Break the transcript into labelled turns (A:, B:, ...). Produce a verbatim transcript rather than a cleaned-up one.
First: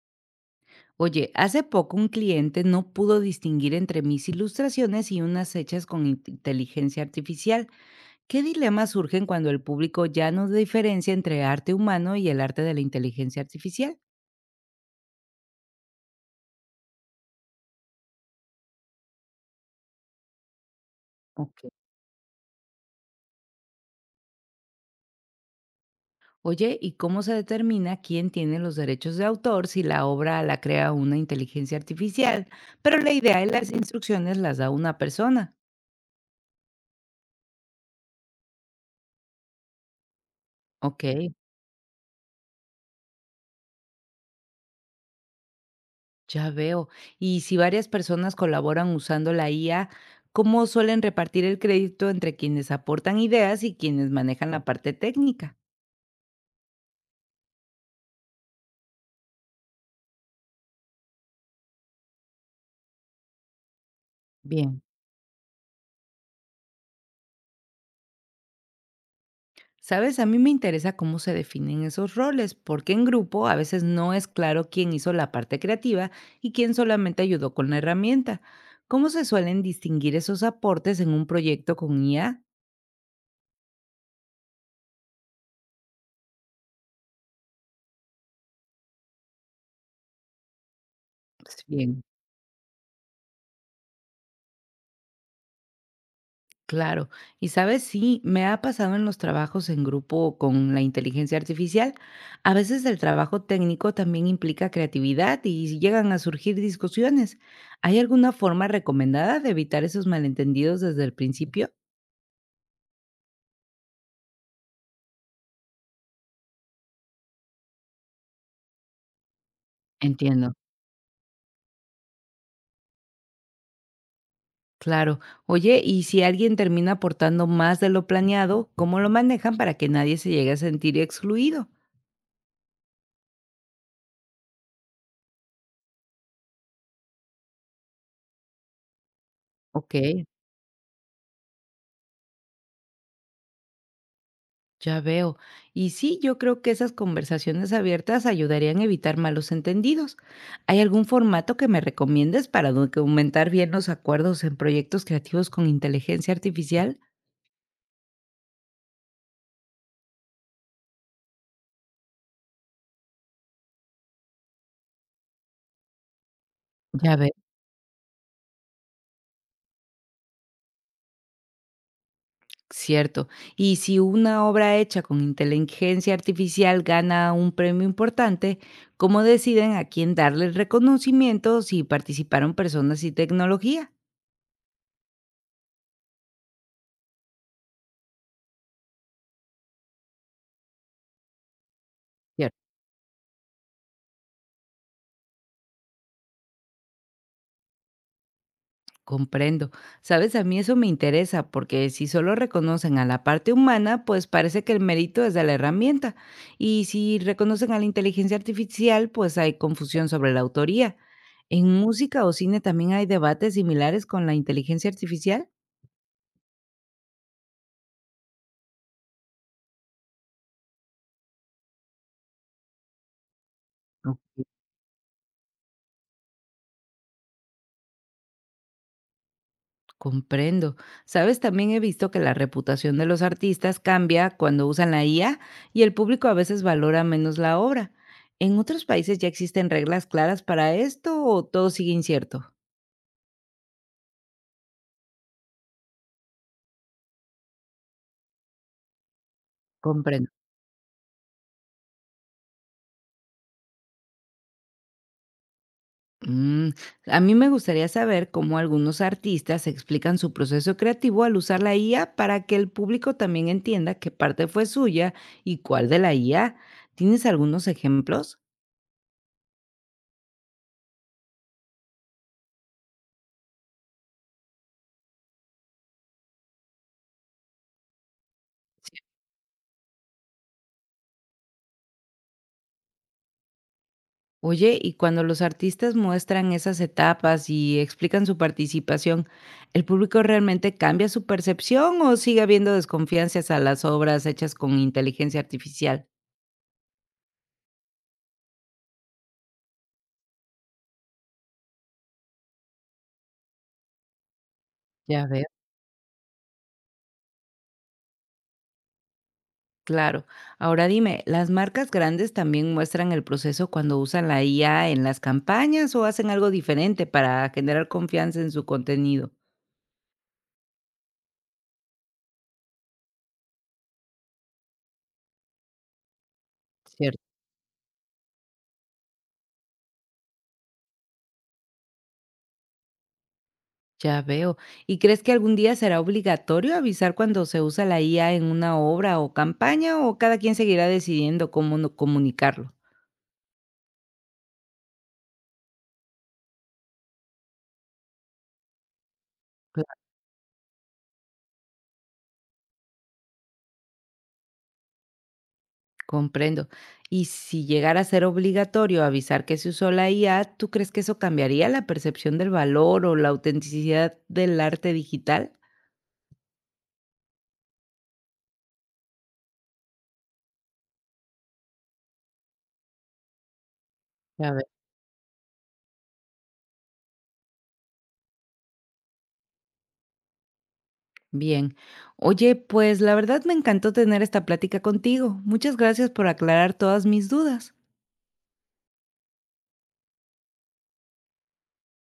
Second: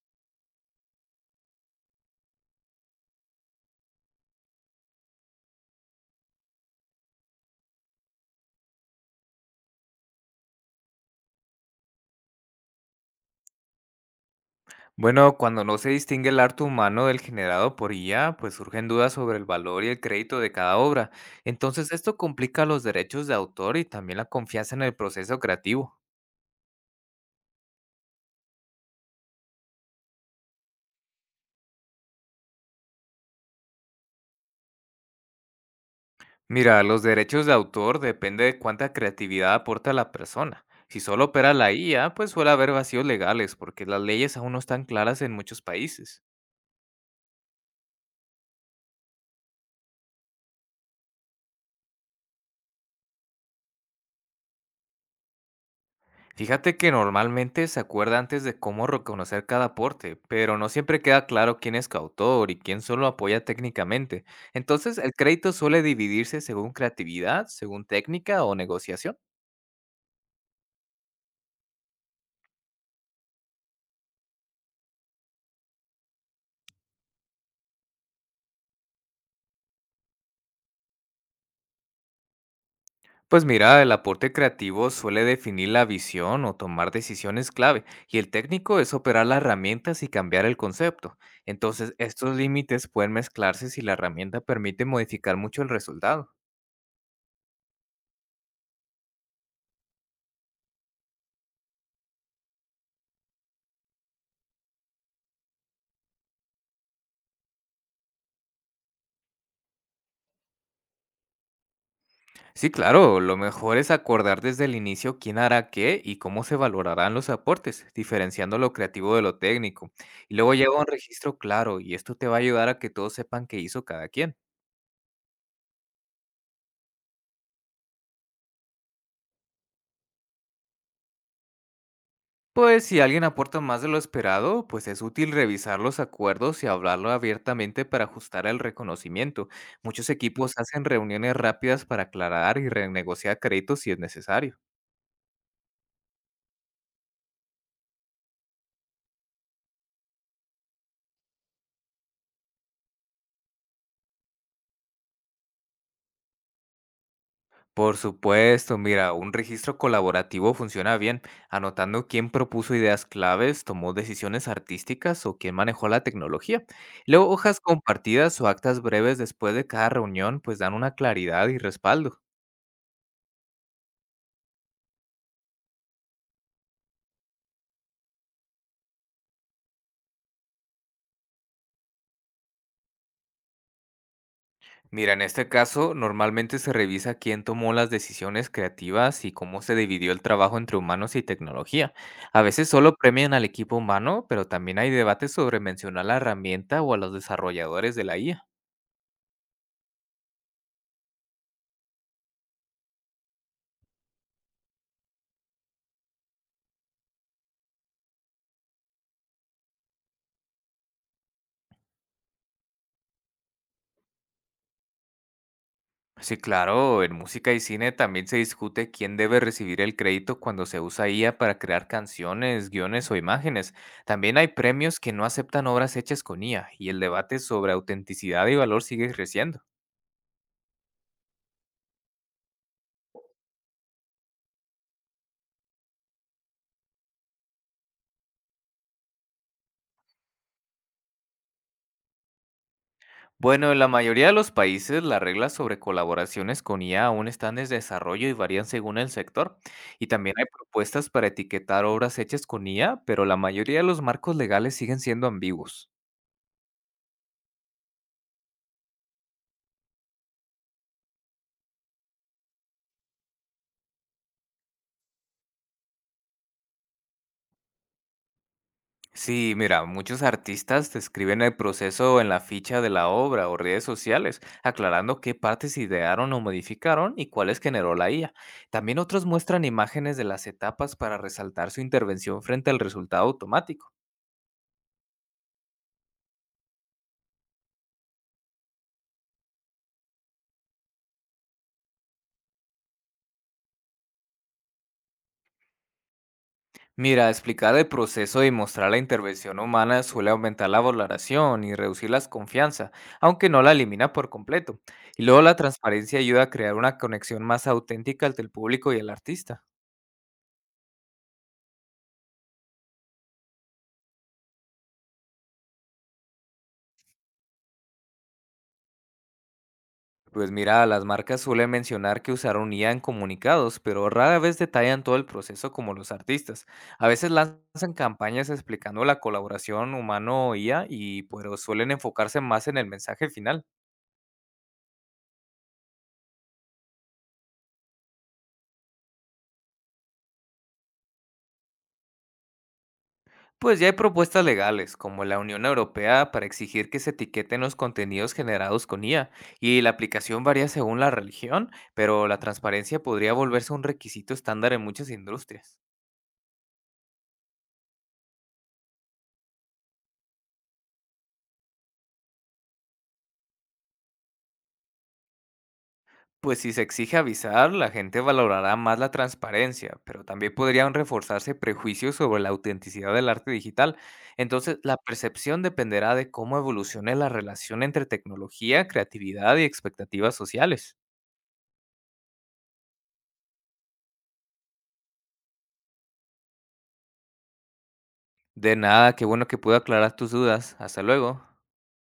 A: Oye, hace poco un cliente no pudo distinguir entre mis ilustraciones y unas hechas con in- inteligencia artificial. ¿Qué dilemas surgen cuando el público ya no diferencia entre arte humano y el arte de la inteligencia artificial?
B: Bueno, cuando no se distingue el arte humano del generado por I A, pues surgen dudas sobre el valor y el crédito de cada obra.
A: Ok.
B: Entonces esto complica los derechos de autor y también la confianza en el proceso creativo.
A: Oye, ¿y cómo se determina quién tiene los derechos de autor si la obra la crea una inteligencia artificial, pero la idea y las instrucciones las da una persona?
B: Mira, los derechos de autor depende de cuánta creatividad aporta la persona. Si solo
A: Ok.
B: opera la I A, pues suele haber vacíos legales porque las leyes aún no están claras en muchos países.
A: Ya veo. Y si varias personas colaboran usando la I A, ¿cómo suelen repartir el crédito entre quienes aportan ideas y quienes manejan la parte técnica?
B: Fíjate que normalmente se acuerda antes de cómo reconocer cada aporte, pero no siempre queda claro quién es coautor y quién solo apoya técnicamente.
A: Bien.
B: Entonces, el crédito suele dividirse según creatividad, según técnica o negociación.
A: Sabes, a mí me interesa cómo se definen esos roles, porque en grupo a veces no es claro quién hizo la parte creativa y quién solamente ayudó con la herramienta. ¿Cómo se suelen distinguir esos aportes en un proyecto con I A?
B: Pues mira, el aporte creativo suele definir la visión o tomar decisiones clave, y el técnico es operar las herramientas y cambiar el concepto.
A: Pues
B: Entonces,
A: bien.
B: estos límites pueden mezclarse si la herramienta permite modificar mucho el resultado.
A: Claro. Y sabes, sí, me ha pasado en los trabajos en grupo con la inteligencia artificial. A veces el trabajo técnico también implica creatividad y si llegan a surgir discusiones. ¿Hay alguna forma recomendada de evitar esos malentendidos desde el principio?
B: Sí, claro, lo mejor es acordar desde el inicio quién hará qué y cómo se valorarán los aportes, diferenciando lo creativo de lo técnico. Y
A: Entiendo.
B: luego lleva un registro claro y esto te va a ayudar a que todos sepan qué hizo cada quien.
A: Claro. Oye, y si alguien termina aportando más de lo planeado, ¿cómo lo manejan para que nadie se llegue a sentir excluido?
B: Pues si alguien aporta más de lo esperado, pues es útil revisar los acuerdos y hablarlo abiertamente para ajustar el reconocimiento. Muchos
A: Ok.
B: equipos hacen reuniones rápidas para aclarar y renegociar créditos si es necesario.
A: Ya veo. Y sí, yo creo que esas conversaciones abiertas ayudarían a evitar malos entendidos. ¿Hay algún formato que me recomiendes para documentar bien los acuerdos en proyectos creativos con inteligencia artificial?
B: Por supuesto, mira, un registro colaborativo funciona bien, anotando quién propuso ideas claves, tomó decisiones artísticas o quién manejó la tecnología.
A: Ya
B: Luego,
A: ve.
B: hojas compartidas o actas breves después de cada reunión, pues dan una claridad y respaldo.
A: Cierto. Y si una obra hecha con inteligencia artificial gana un premio importante, ¿cómo deciden a quién darle el reconocimiento si participaron personas y tecnología?
B: Mira, en este caso, normalmente se revisa quién tomó las decisiones creativas y cómo se dividió el trabajo entre humanos y tecnología. A veces solo premian al equipo humano, pero también hay debates sobre mencionar la herramienta o a los desarrolladores de la I A.
A: Comprendo. Sabes, a mí eso me interesa porque si solo reconocen a la parte humana, pues parece que el mérito es de la herramienta. Y si reconocen a la inteligencia artificial, pues hay confusión sobre la autoría. ¿En música o cine también hay debates similares con la inteligencia artificial?
B: Sí, claro, en música y cine también se discute quién debe recibir el crédito cuando se usa I A para crear canciones, guiones o imágenes.
A: No.
B: También hay premios que no aceptan obras hechas con I A y el debate sobre autenticidad y valor sigue creciendo.
A: Comprendo. Sabes, también he visto que la reputación de los artistas cambia cuando usan la I A y el público a veces valora menos la obra. ¿En otros países ya existen reglas claras para esto o todo sigue incierto?
B: Bueno, en la mayoría de los países las reglas sobre colaboraciones con I A aún están en desarrollo y varían según el sector. Y
A: Comprendo.
B: también hay propuestas para etiquetar obras hechas con I A, pero la mayoría de los marcos legales siguen siendo ambiguos.
A: Mm, a mí me gustaría saber cómo algunos artistas explican su proceso creativo al usar la I A para que el público también entienda qué parte fue suya y cuál de la I A. ¿Tienes algunos ejemplos?
B: Sí, mira, muchos artistas describen el proceso en la ficha de la obra o redes sociales, aclarando qué partes idearon o modificaron y cuáles generó la I A.
A: Sí.
B: También otros muestran imágenes de las etapas para resaltar su intervención frente al resultado automático.
A: Oye, y cuando los artistas muestran esas etapas y explican su participación, ¿el público realmente cambia su percepción o sigue habiendo desconfianzas a las obras hechas con inteligencia artificial?
B: Mira, explicar el proceso y mostrar la intervención humana suele aumentar la valoración y reducir la desconfianza, aunque no la elimina por completo. Y
A: Ya
B: luego
A: veo.
B: la transparencia ayuda a crear una conexión más auténtica entre el público y el artista.
A: Claro. Ahora dime, ¿las marcas grandes también muestran el proceso cuando usan la I A en las campañas o hacen algo diferente para generar confianza en su contenido?
B: Pues mira, las marcas suelen mencionar que usaron I A en comunicados, pero rara vez detallan todo el proceso como los artistas. A
A: Cierto.
B: veces lanzan campañas explicando la colaboración humano-I A y pero suelen enfocarse más en el mensaje final.
A: Ya veo. ¿Y crees que algún día será obligatorio avisar cuando se usa la I A en una obra o campaña o cada quien seguirá decidiendo cómo no comunicarlo?
B: Pues ya hay propuestas legales, como la Unión Europea, para exigir que se etiqueten los contenidos generados con I A, y la
A: Claro.
B: aplicación varía según la religión, pero la transparencia podría volverse un requisito estándar en muchas industrias.
A: Comprendo. Y si llegara a ser obligatorio avisar que se usó la I A, ¿tú crees que eso cambiaría la percepción del valor o la autenticidad del arte digital?
B: Pues si se exige avisar, la gente valorará más la transparencia, pero también podrían reforzarse prejuicios sobre la autenticidad del arte digital. Entonces, la percepción dependerá de cómo evolucione la relación entre tecnología, creatividad y expectativas sociales.
A: Bien. Oye, pues la verdad me encantó tener esta plática contigo. Muchas gracias por aclarar todas mis dudas.
B: De nada, qué bueno que pude aclarar tus dudas. Hasta luego.